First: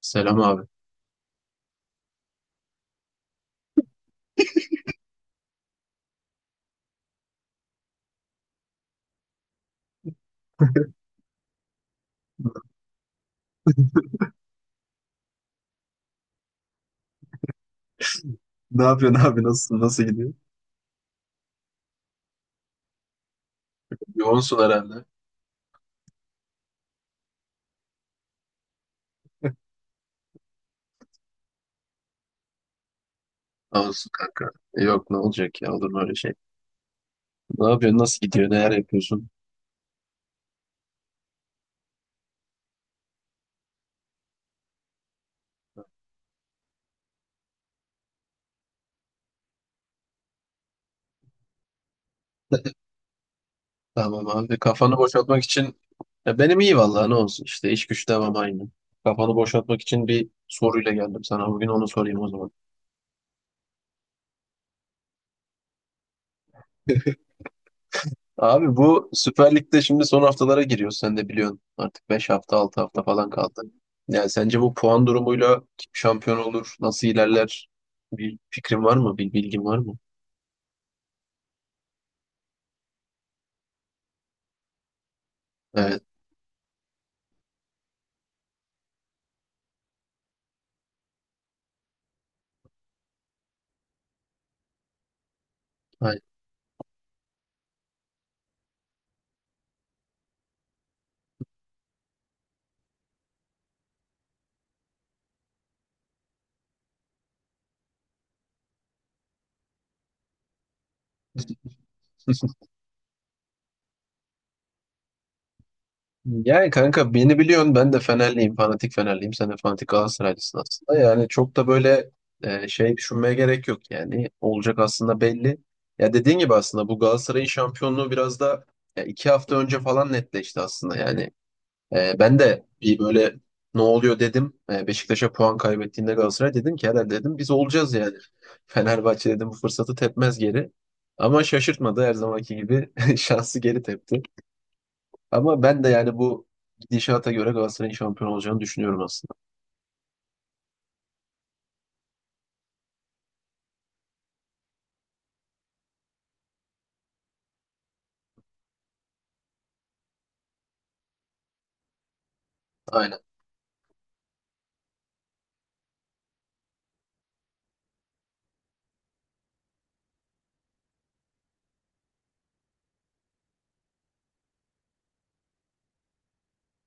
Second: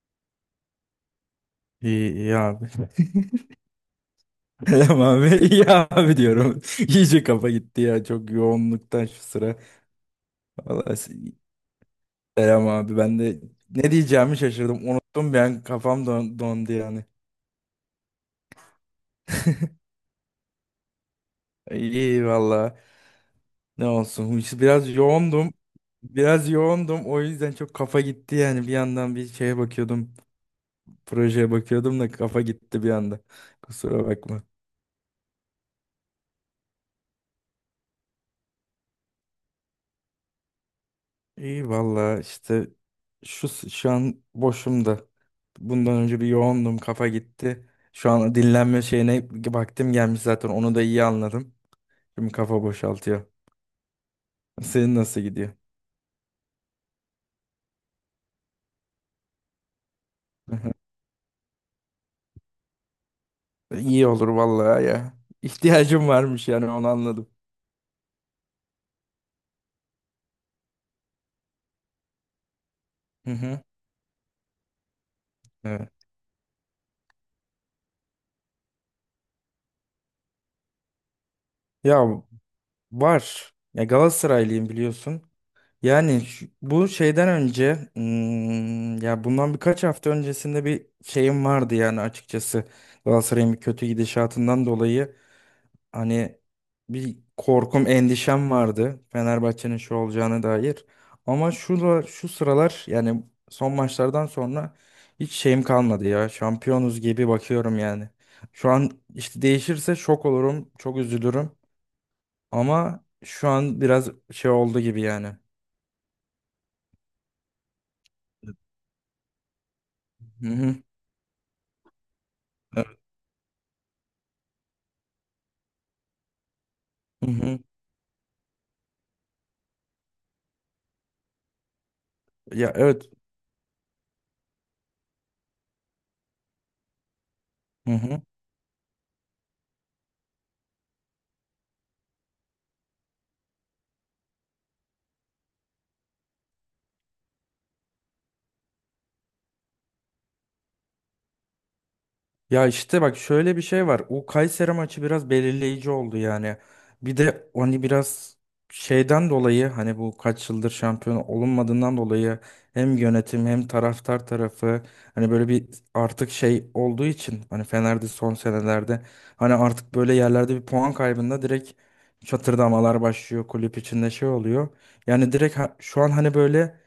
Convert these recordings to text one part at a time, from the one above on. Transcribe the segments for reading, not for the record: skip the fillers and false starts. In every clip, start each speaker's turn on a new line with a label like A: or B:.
A: Selam abi.
B: İyi, iyi abi. Selam abi. İyi abi diyorum. İyice kafa gitti ya çok yoğunluktan şu sıra. Vallahi selam abi. Ben de ne diyeceğimi şaşırdım. Unuttum, ben kafam dondu yani.
A: Ne yapıyorsun abi? Nasılsın? Nasıl gidiyor?
B: İyi valla. Ne olsun.
A: Yoğunsun
B: İşte biraz
A: herhalde.
B: yoğundum. Biraz yoğundum. O yüzden çok kafa gitti yani. Bir yandan bir şeye bakıyordum. Projeye bakıyordum da kafa gitti bir anda. Kusura
A: Olsun
B: bakma.
A: kanka. Yok ne olacak ya olur mu öyle şey? Ne yapıyorsun? Nasıl gidiyor? Neler yapıyorsun?
B: İyi valla işte şu an boşum da. Bundan önce bir yoğundum, kafa gitti. Şu an dinlenme şeyine vaktim gelmiş, zaten onu da iyi anladım. Şimdi kafa boşaltıyor.
A: Tamam abi.
B: Senin
A: Kafanı
B: nasıl
A: boşaltmak
B: gidiyor?
A: için ya benim iyi vallahi ne olsun işte iş güç devam aynı. Kafanı boşaltmak için bir
B: Hı hı.
A: soruyla geldim sana. Bugün onu sorayım o zaman.
B: İyi olur vallahi ya. İhtiyacım varmış yani, onu anladım.
A: Abi bu Süper Lig'de şimdi son haftalara giriyor. Sen de biliyorsun. Artık 5 hafta 6 hafta falan
B: Hı hı.
A: kaldı. Yani sence bu puan durumuyla kim
B: Evet.
A: şampiyon olur? Nasıl ilerler? Bir fikrin var mı? Bir bilgin var mı?
B: Ya var. Ya Galatasaraylıyım biliyorsun.
A: Evet.
B: Yani bu şeyden önce, ya bundan birkaç hafta öncesinde bir şeyim vardı yani açıkçası, Galatasaray'ın bir kötü gidişatından dolayı
A: Aynen.
B: hani bir korkum, endişem vardı Fenerbahçe'nin şu olacağına dair. Ama şu sıralar yani son maçlardan sonra hiç şeyim kalmadı, ya şampiyonuz gibi bakıyorum yani. Şu an işte değişirse şok olurum, çok üzülürüm, ama şu an biraz şey oldu gibi yani.
A: Yani kanka beni biliyorsun ben de Fenerliyim. Fanatik Fenerliyim. Sen de fanatik
B: Hı
A: Galatasaraylısın
B: hı.
A: aslında. Yani çok da böyle şey düşünmeye gerek yok yani. Olacak aslında belli. Ya dediğin gibi aslında bu
B: Hı
A: Galatasaray'ın
B: hı.
A: şampiyonluğu biraz da ya 2 hafta önce falan netleşti aslında. Yani ben de
B: Ya,
A: bir
B: evet.
A: böyle ne oluyor dedim. E, Beşiktaş'a puan kaybettiğinde Galatasaray dedim ki herhalde dedim biz
B: Hı
A: olacağız yani.
B: hı.
A: Fenerbahçe dedim bu fırsatı tepmez geri. Ama şaşırtmadı her zamanki gibi şansı geri tepti. Ama ben de yani bu gidişata göre Galatasaray'ın şampiyon olacağını düşünüyorum aslında.
B: Ya işte bak, şöyle bir şey var. O Kayseri maçı biraz belirleyici oldu yani. Bir de hani biraz şeyden dolayı, hani bu kaç yıldır şampiyon olunmadığından dolayı hem
A: Aynen,
B: yönetim hem taraftar tarafı hani böyle bir artık şey olduğu için, hani Fener'de son senelerde hani artık böyle yerlerde bir puan kaybında direkt çatırdamalar başlıyor, kulüp içinde şey oluyor. Yani direkt şu an hani böyle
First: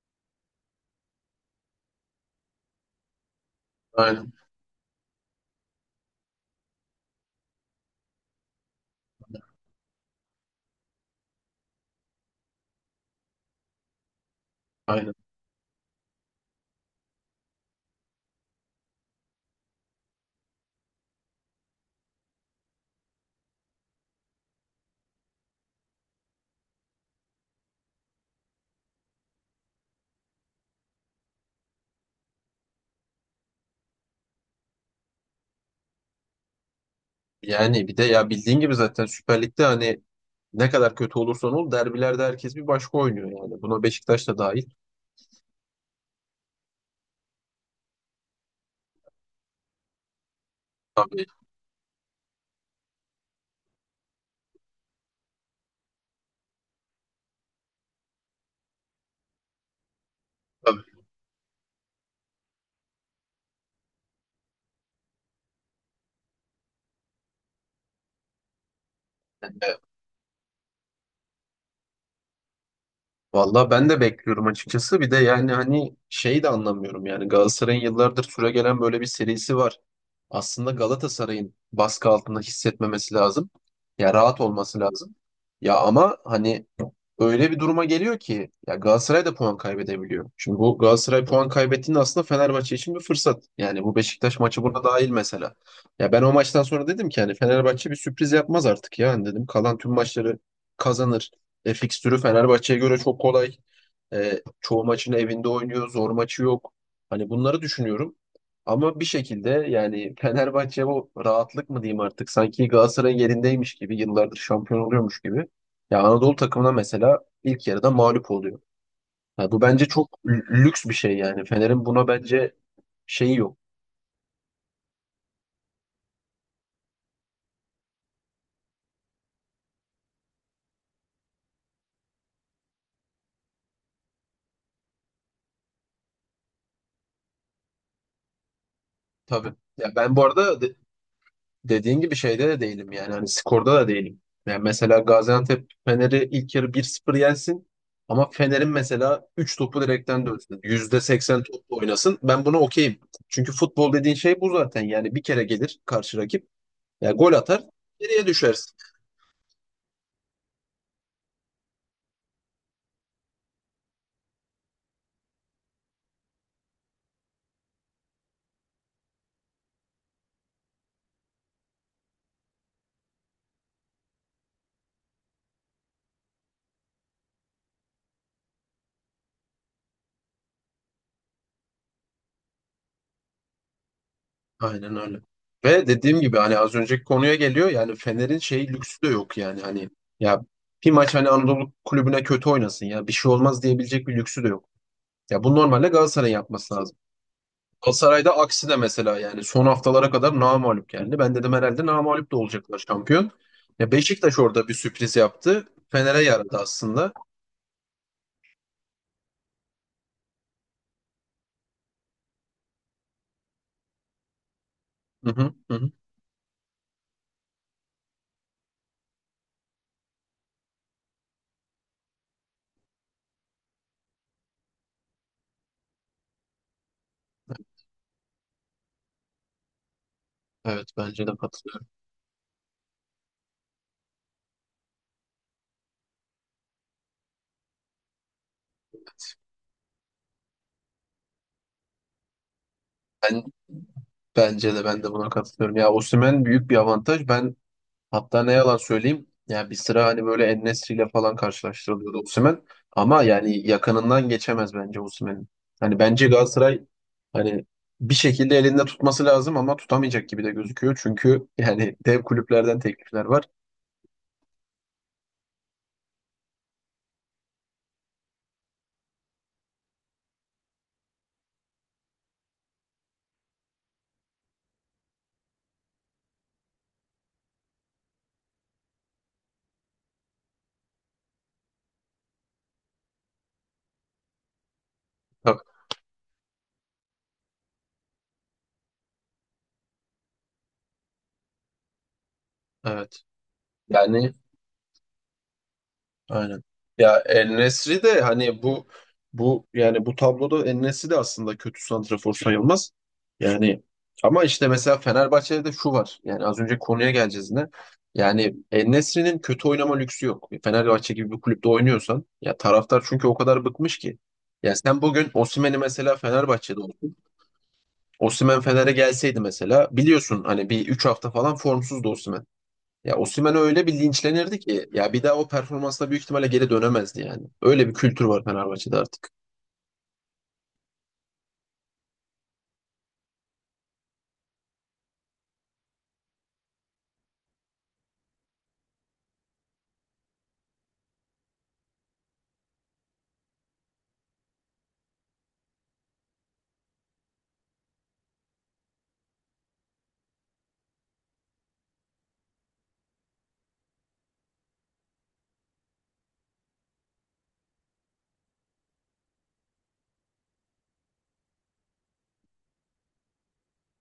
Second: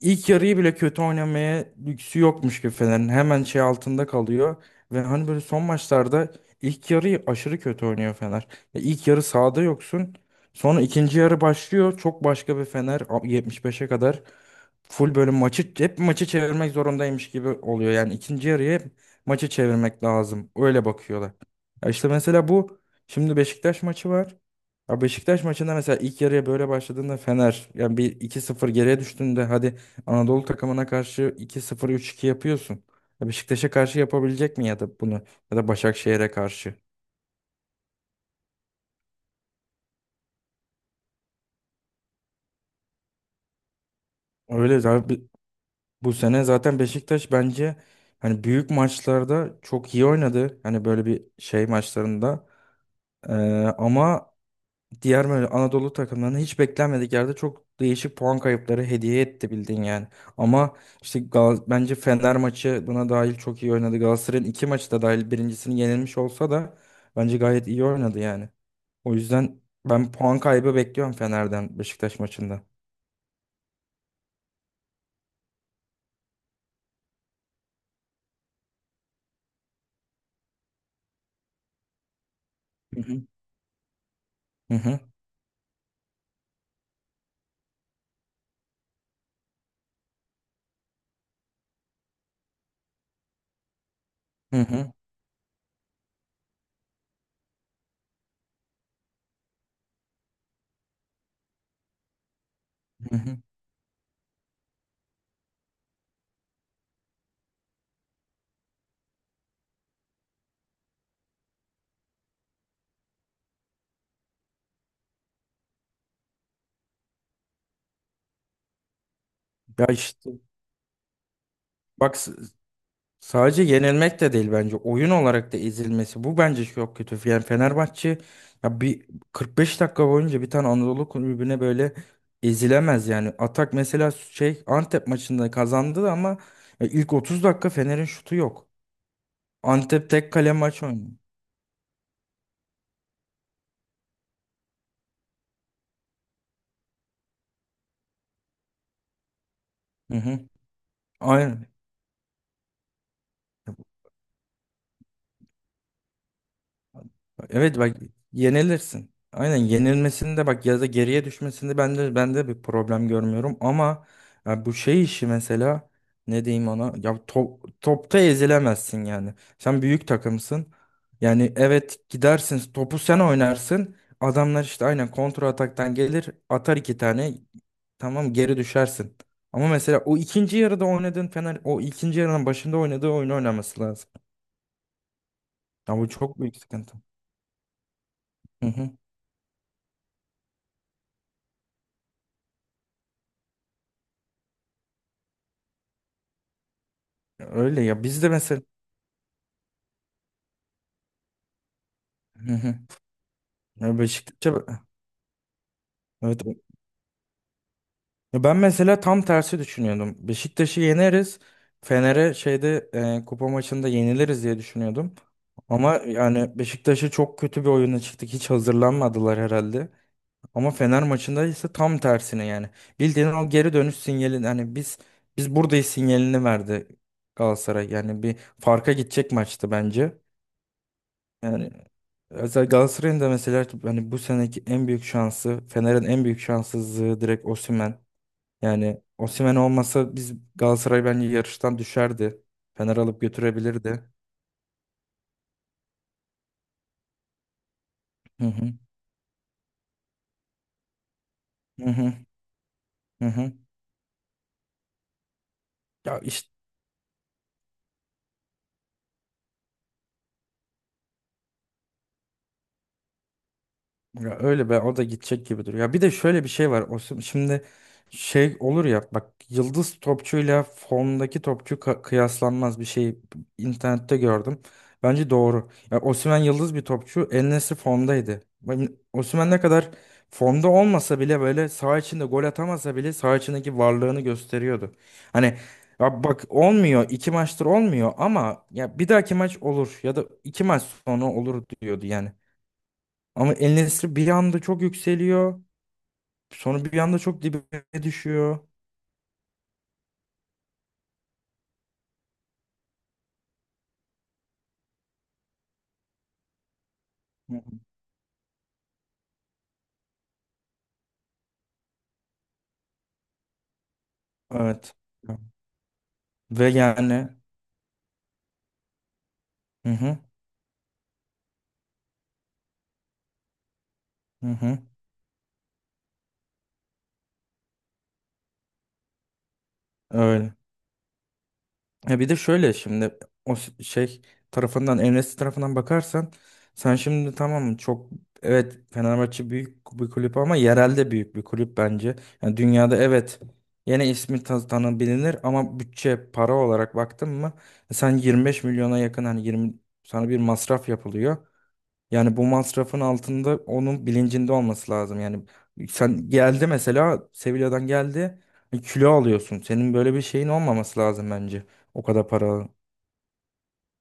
B: İlk yarıyı bile kötü oynamaya lüksü yokmuş gibi Fener'in. Hemen şey altında
A: aynen,
B: kalıyor. Ve hani böyle son maçlarda ilk yarıyı aşırı kötü oynuyor Fener. Ya, İlk yarı sahada yoksun. Sonra ikinci yarı başlıyor. Çok başka bir Fener. 75'e kadar
A: aynen.
B: full böyle maçı hep maçı çevirmek zorundaymış gibi oluyor. Yani ikinci yarıya hep maçı çevirmek lazım. Öyle bakıyorlar. Ya işte mesela bu şimdi Beşiktaş maçı var. Ya Beşiktaş maçında mesela ilk yarıya böyle başladığında Fener yani bir 2-0 geriye düştüğünde, hadi Anadolu takımına karşı 2-0 3-2 yapıyorsun. Ya Beşiktaş'a karşı yapabilecek mi, ya da bunu ya da Başakşehir'e karşı?
A: Yani bir de ya bildiğin gibi zaten Süper Lig'de hani ne kadar kötü olursan ol derbilerde herkes bir başka oynuyor yani. Buna Beşiktaş da dahil.
B: Öyle zaten bu sene zaten Beşiktaş bence hani büyük maçlarda çok iyi oynadı. Hani böyle bir
A: Tabii,
B: şey maçlarında. Ee, ama diğer böyle Anadolu takımlarını hiç beklenmedik yerde çok değişik puan kayıpları hediye etti bildiğin yani. Ama
A: tabii.
B: işte bence Fener maçı buna dahil çok iyi oynadı. Galatasaray'ın iki maçı da dahil birincisini yenilmiş olsa da bence gayet iyi oynadı yani. O yüzden
A: Yani,
B: ben puan kaybı bekliyorum Fener'den Beşiktaş maçında.
A: Valla ben de bekliyorum açıkçası. Bir de yani hani şeyi de anlamıyorum yani Galatasaray'ın yıllardır süregelen böyle bir serisi var. Aslında Galatasaray'ın baskı altında
B: Hı
A: hissetmemesi
B: hı.
A: lazım. Ya rahat
B: Hı
A: olması
B: hı,
A: lazım. Ya ama hani öyle bir duruma geliyor ki ya Galatasaray da puan kaybedebiliyor. Şimdi bu Galatasaray puan kaybettiğinde aslında Fenerbahçe için bir fırsat. Yani bu Beşiktaş
B: hı
A: maçı buna
B: hı,
A: dahil mesela. Ya ben o maçtan sonra dedim ki hani Fenerbahçe bir sürpriz yapmaz artık ya. Hani dedim kalan tüm maçları kazanır. E, fikstürü Fenerbahçe'ye göre
B: hı
A: çok
B: hı.
A: kolay. E, çoğu maçını evinde oynuyor. Zor maçı yok. Hani bunları düşünüyorum. Ama bir şekilde yani Fenerbahçe bu rahatlık mı diyeyim artık sanki Galatasaray'ın yerindeymiş gibi yıllardır şampiyon oluyormuş gibi. Ya Anadolu takımına mesela ilk yarıda mağlup oluyor. Ya bu bence
B: Ya
A: çok
B: işte
A: lüks bir şey yani. Fener'in buna
B: bak,
A: bence şeyi yok.
B: sadece yenilmek de değil, bence oyun olarak da ezilmesi bu bence çok kötü. Yani Fenerbahçe ya bir 45 dakika boyunca bir tane Anadolu kulübüne böyle ezilemez yani. Atak mesela şey Antep maçında kazandı ama ya ilk 30 dakika Fener'in şutu yok.
A: Tabii. Ya
B: Antep
A: ben bu
B: tek kale
A: arada
B: maç oynuyor.
A: dediğin gibi şeyde de değilim yani. Hani skorda da değilim. Yani mesela Gaziantep Fener'i ilk yarı bir 0 yensin ama Fener'in mesela 3 topu
B: Hı
A: direkten
B: hı.
A: dönsün. Yüzde seksen
B: Aynen.
A: topla oynasın. Ben buna okeyim. Çünkü futbol dediğin şey bu zaten. Yani bir kere gelir karşı rakip. Yani gol atar,
B: Evet bak,
A: geriye düşersin.
B: yenilirsin. Aynen, yenilmesinde bak ya da geriye düşmesinde ben de bir problem görmüyorum, ama ya bu şey işi mesela ne diyeyim ona, ya topta ezilemezsin yani. Sen büyük takımsın. Yani evet, gidersin topu sen oynarsın. Adamlar işte aynen kontra ataktan gelir, atar iki tane, tamam geri düşersin. Ama mesela o ikinci yarıda oynadığın Fener, o ikinci yarının başında oynadığı oyunu oynaması lazım.
A: Aynen öyle. Ve
B: Ya bu
A: dediğim gibi
B: çok büyük
A: hani az
B: sıkıntı.
A: önceki konuya geliyor yani Fener'in
B: Hı
A: şey
B: hı.
A: lüksü de yok yani hani ya bir maç hani Anadolu kulübüne kötü oynasın ya bir şey olmaz diyebilecek bir lüksü de yok. Ya bu normalde Galatasaray'ın yapması lazım.
B: Öyle ya, biz de
A: Galatasaray'da
B: mesela.
A: aksi de mesela yani son haftalara kadar namağlup geldi. Ben dedim herhalde namağlup da
B: Hı hı.
A: olacaklar şampiyon. Ya
B: Ya
A: Beşiktaş
B: Beşiktaş'a,
A: orada bir sürpriz yaptı. Fener'e
B: evet.
A: yaradı aslında.
B: Ya ben mesela tam tersi düşünüyordum. Beşiktaş'ı yeneriz. Fener'e şeyde kupa maçında yeniliriz diye düşünüyordum.
A: Hı hı, hı hı.
B: Ama yani Beşiktaş'ı çok kötü bir oyuna çıktık. Hiç hazırlanmadılar herhalde. Ama Fener maçında ise tam tersine yani. Bildiğin o geri dönüş sinyalini hani biz buradayız sinyalini verdi Galatasaray. Yani bir farka gidecek maçtı bence.
A: Evet bence de
B: Yani
A: katılıyorum.
B: özel Galatasaray'ın da mesela hani bu seneki en büyük şansı, Fener'in en büyük şanssızlığı direkt Osimhen. Yani Osimhen olmasa biz Galatasaray bence yarıştan düşerdi. Fener alıp
A: Ben,
B: götürebilirdi.
A: bence de ben de buna katılıyorum. Ya Osimhen büyük bir avantaj. Hatta
B: Hı
A: ne
B: hı.
A: yalan söyleyeyim, yani bir sıra hani böyle En-Nesyri ile falan
B: Hı hı.
A: karşılaştırılıyordu Osimhen. Ama
B: Hı hı.
A: yani yakınından geçemez bence Osimhen'in. Hani
B: Ya
A: bence
B: işte.
A: Galatasaray hani bir şekilde elinde tutması lazım ama tutamayacak gibi de gözüküyor. Çünkü yani dev kulüplerden teklifler var.
B: Ya öyle be, o da gidecek gibi duruyor. Ya bir de şöyle bir şey var. Şimdi şey olur ya bak, yıldız topçuyla formdaki topçu kıyaslanmaz bir şey internette gördüm. Bence doğru. Ya Osimhen yıldız bir topçu. En formdaydı. Osimhen ne kadar formda olmasa bile böyle saha içinde gol atamasa bile saha içindeki varlığını gösteriyordu. Hani
A: Bak,
B: ya bak olmuyor, iki maçtır olmuyor ama ya bir dahaki maç olur ya da iki maç sonra olur diyordu yani.
A: evet.
B: Ama El Nesri bir
A: Yani
B: anda çok yükseliyor.
A: Aynen.
B: Sonra bir
A: Ya
B: anda çok dibe
A: En-Nesyri de hani
B: düşüyor.
A: bu yani bu tabloda En-Nesyri de aslında kötü santrafor sayılmaz. Yani ama işte mesela Fenerbahçe'de de şu var. Yani az önce konuya geleceğiz
B: Hı hı.
A: yine. Yani En-Nesyri'nin kötü oynama lüksü yok. Fenerbahçe gibi bir kulüpte oynuyorsan ya taraftar çünkü o kadar bıkmış ki. Ya
B: Evet.
A: sen bugün Osimhen'i mesela
B: Ve
A: Fenerbahçe'de olsun.
B: yani,
A: Osimhen Fener'e gelseydi mesela
B: hı hı,
A: biliyorsun hani bir 3 hafta falan formsuzdu Osimhen. Ya Osimhen öyle bir
B: hı
A: linçlenirdi
B: hı,
A: ki ya bir daha o performansla büyük ihtimalle geri dönemezdi yani. Öyle bir kültür var Fenerbahçe'de artık.
B: öyle. Ya bir de şöyle şimdi şey tarafından El Nesri tarafından bakarsan, sen şimdi tamam çok, evet Fenerbahçe büyük bir kulüp ama yerelde büyük bir kulüp bence. Yani dünyada evet yine ismi tanınabilir, ama bütçe para olarak baktın mı sen 25 milyona yakın, hani 20, sana bir masraf yapılıyor. Yani bu masrafın altında, onun bilincinde olması lazım. Yani sen geldi mesela Sevilla'dan geldi, kilo alıyorsun. Senin böyle bir şeyin olmaması lazım bence. O kadar para.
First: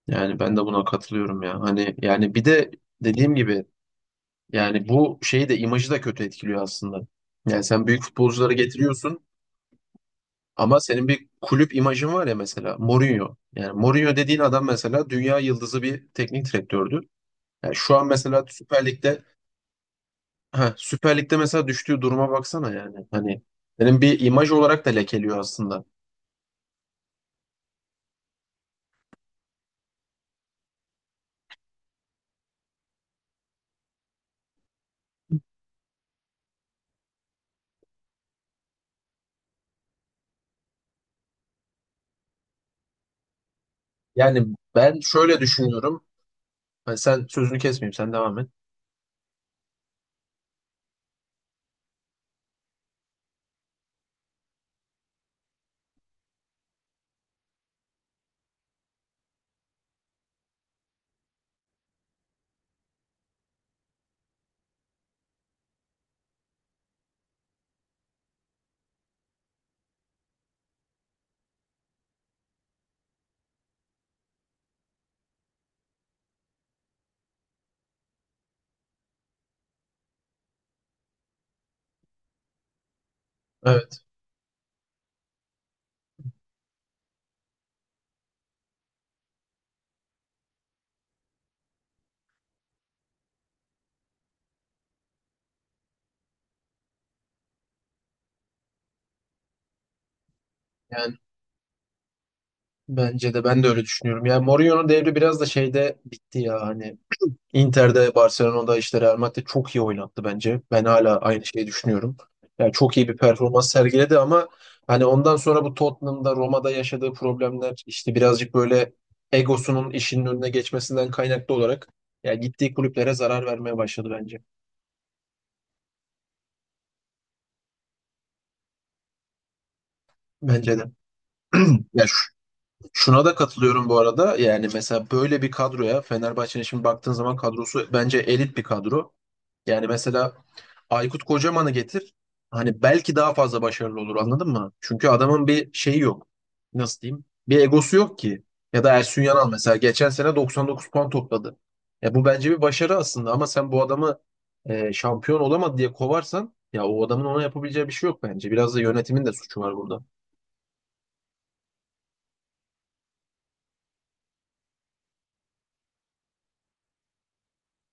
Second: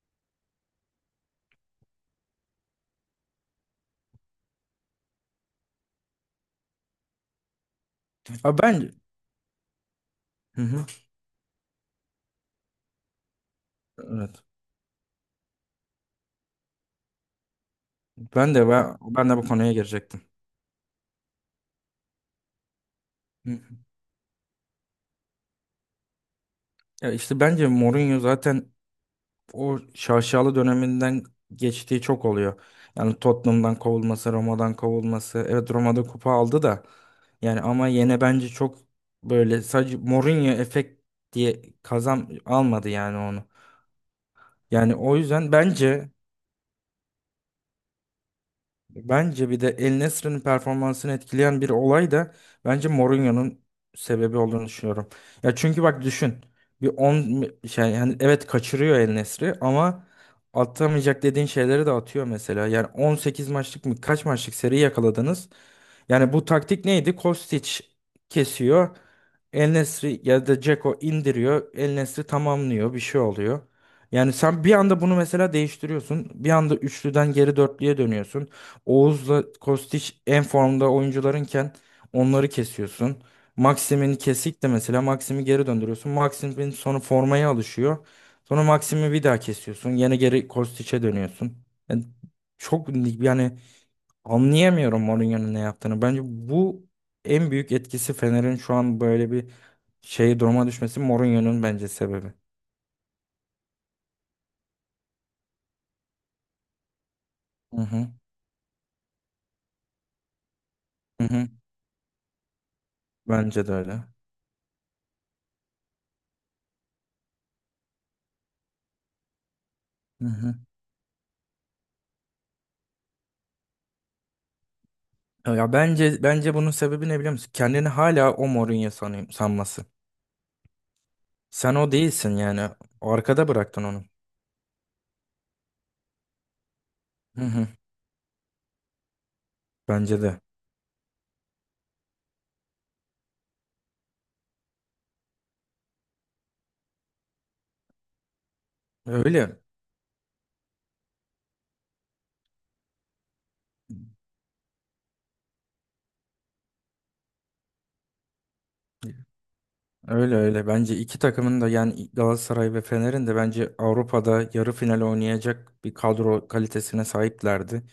A: Yani ben de buna katılıyorum ya. Hani yani bir de dediğim gibi yani bu şeyi de imajı da kötü etkiliyor aslında. Yani sen büyük futbolcuları
B: Abi ben.
A: getiriyorsun
B: Hı
A: ama
B: hı.
A: senin bir kulüp imajın var ya mesela Mourinho. Yani Mourinho dediğin
B: Evet.
A: adam mesela dünya yıldızı bir teknik direktördü. Yani şu an mesela
B: Ben de ben, ben de bu konuya girecektim.
A: Süper Lig'de mesela düştüğü duruma baksana yani. Hani
B: Hı hı.
A: senin bir imaj olarak da lekeliyor aslında.
B: Ya işte bence Mourinho zaten o şaşalı döneminden geçtiği çok oluyor. Yani Tottenham'dan kovulması, Roma'dan kovulması. Evet, Roma'da kupa aldı da. Yani ama yine bence çok böyle sadece Mourinho efekt diye kazan almadı yani onu.
A: Yani
B: Yani
A: ben
B: o
A: şöyle
B: yüzden
A: düşünüyorum.
B: bence
A: Hani sen sözünü kesmeyeyim, sen devam et.
B: Bence bir de El Nesri'nin performansını etkileyen bir olay da bence Mourinho'nun sebebi olduğunu düşünüyorum. Ya çünkü bak düşün. Bir 10 şey yani evet kaçırıyor El Nesri, ama atamayacak dediğin şeyleri de atıyor mesela. Yani 18 maçlık mı, kaç maçlık seri yakaladınız? Yani bu taktik neydi? Kostić kesiyor. El Nesri ya da Dzeko indiriyor. El Nesri tamamlıyor. Bir şey oluyor. Yani sen bir anda bunu mesela değiştiriyorsun. Bir anda üçlüden geri dörtlüye dönüyorsun. Oğuz'la Kostić en formda oyuncularınken onları kesiyorsun.
A: Evet,
B: Maxim'in kesik de mesela Maxim'i geri döndürüyorsun. Maxim'in sonra formaya alışıyor. Sonra Maxim'i bir daha kesiyorsun. Yine geri Kostić'e dönüyorsun. Yani çok yani anlayamıyorum Mourinho'nun ne yaptığını. Bence bu en büyük etkisi Fener'in şu an böyle bir şey duruma düşmesi
A: yani
B: Mourinho'nun bence sebebi.
A: bence de ben de öyle düşünüyorum. Yani Mourinho'nun devri biraz da şeyde bitti ya hani
B: Hı hı.
A: Inter'de, Barcelona'da işte Real Madrid çok iyi oynattı bence. Ben hala
B: Hı
A: aynı
B: hı.
A: şeyi düşünüyorum. Yani çok iyi bir
B: Bence
A: performans
B: de öyle.
A: sergiledi ama hani ondan sonra bu Tottenham'da, Roma'da yaşadığı problemler işte birazcık böyle egosunun
B: Hı
A: işinin önüne
B: hı.
A: geçmesinden kaynaklı olarak ya gittiği kulüplere zarar vermeye başladı bence.
B: Ya bence bunun sebebi ne biliyor musun? Kendini hala o Mourinho sanıyor, sanması.
A: Bence de.
B: Sen o
A: Ya
B: değilsin yani.
A: Şuna da
B: Arkada bıraktın
A: katılıyorum bu
B: onu.
A: arada. Yani mesela böyle bir kadroya Fenerbahçe'nin şimdi baktığın zaman
B: Hı hı.
A: kadrosu bence elit bir kadro. Yani
B: Bence
A: mesela
B: de.
A: Aykut Kocaman'ı getir. Hani belki daha fazla başarılı olur anladın mı? Çünkü adamın bir şeyi yok. Nasıl diyeyim? Bir egosu yok ki. Ya da Ersun Yanal
B: Öyle.
A: mesela geçen sene 99 puan topladı. Ya bu bence bir başarı aslında ama sen bu adamı şampiyon olamadı diye kovarsan ya o adamın ona yapabileceği bir şey yok bence. Biraz da yönetimin de suçu var burada.
B: Öyle öyle. Bence iki takımın da, yani Galatasaray ve Fener'in de, bence Avrupa'da yarı final oynayacak bir kadro kalitesine sahiplerdi.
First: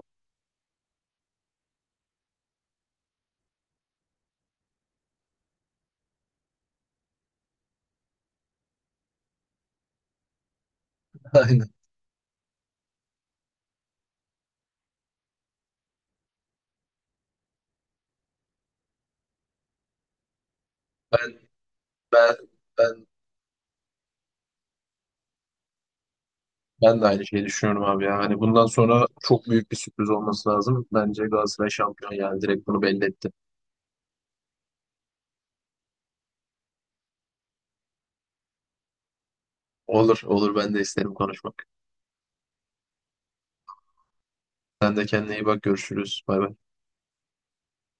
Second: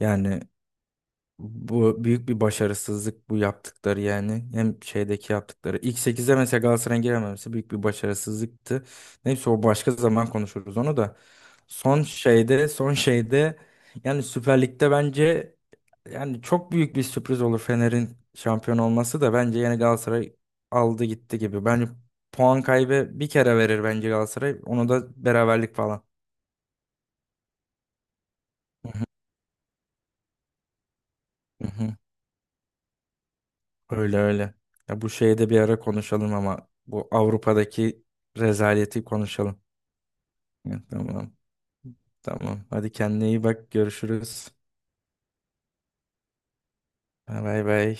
B: Yani bu büyük bir başarısızlık bu yaptıkları yani. Hem şeydeki yaptıkları. İlk 8'e mesela Galatasaray'ın girememesi büyük bir başarısızlıktı. Neyse, o başka zaman konuşuruz onu da.
A: Aynen.
B: Son şeyde yani Süper Lig'de bence yani çok büyük bir sürpriz olur Fener'in şampiyon olması da, bence yani Galatasaray aldı gitti
A: Ben
B: gibi. Bence
A: ben
B: puan
A: ben
B: kaybı bir kere verir bence Galatasaray. Onu da beraberlik falan.
A: Ben de aynı şeyi düşünüyorum abi ya. Hani bundan
B: Hı
A: sonra
B: hı,
A: çok büyük bir sürpriz olması lazım. Bence
B: hı
A: Galatasaray
B: hı.
A: şampiyon yani direkt bunu belli etti.
B: Öyle öyle. Ya bu şeyi de bir ara konuşalım, ama bu Avrupa'daki rezaleti konuşalım.
A: Olur olur ben de
B: Ya,
A: isterim
B: tamam
A: konuşmak.
B: tamam. Hadi kendine iyi bak. Görüşürüz.
A: Sen de kendine iyi bak görüşürüz. Bay bay.
B: Bay bay.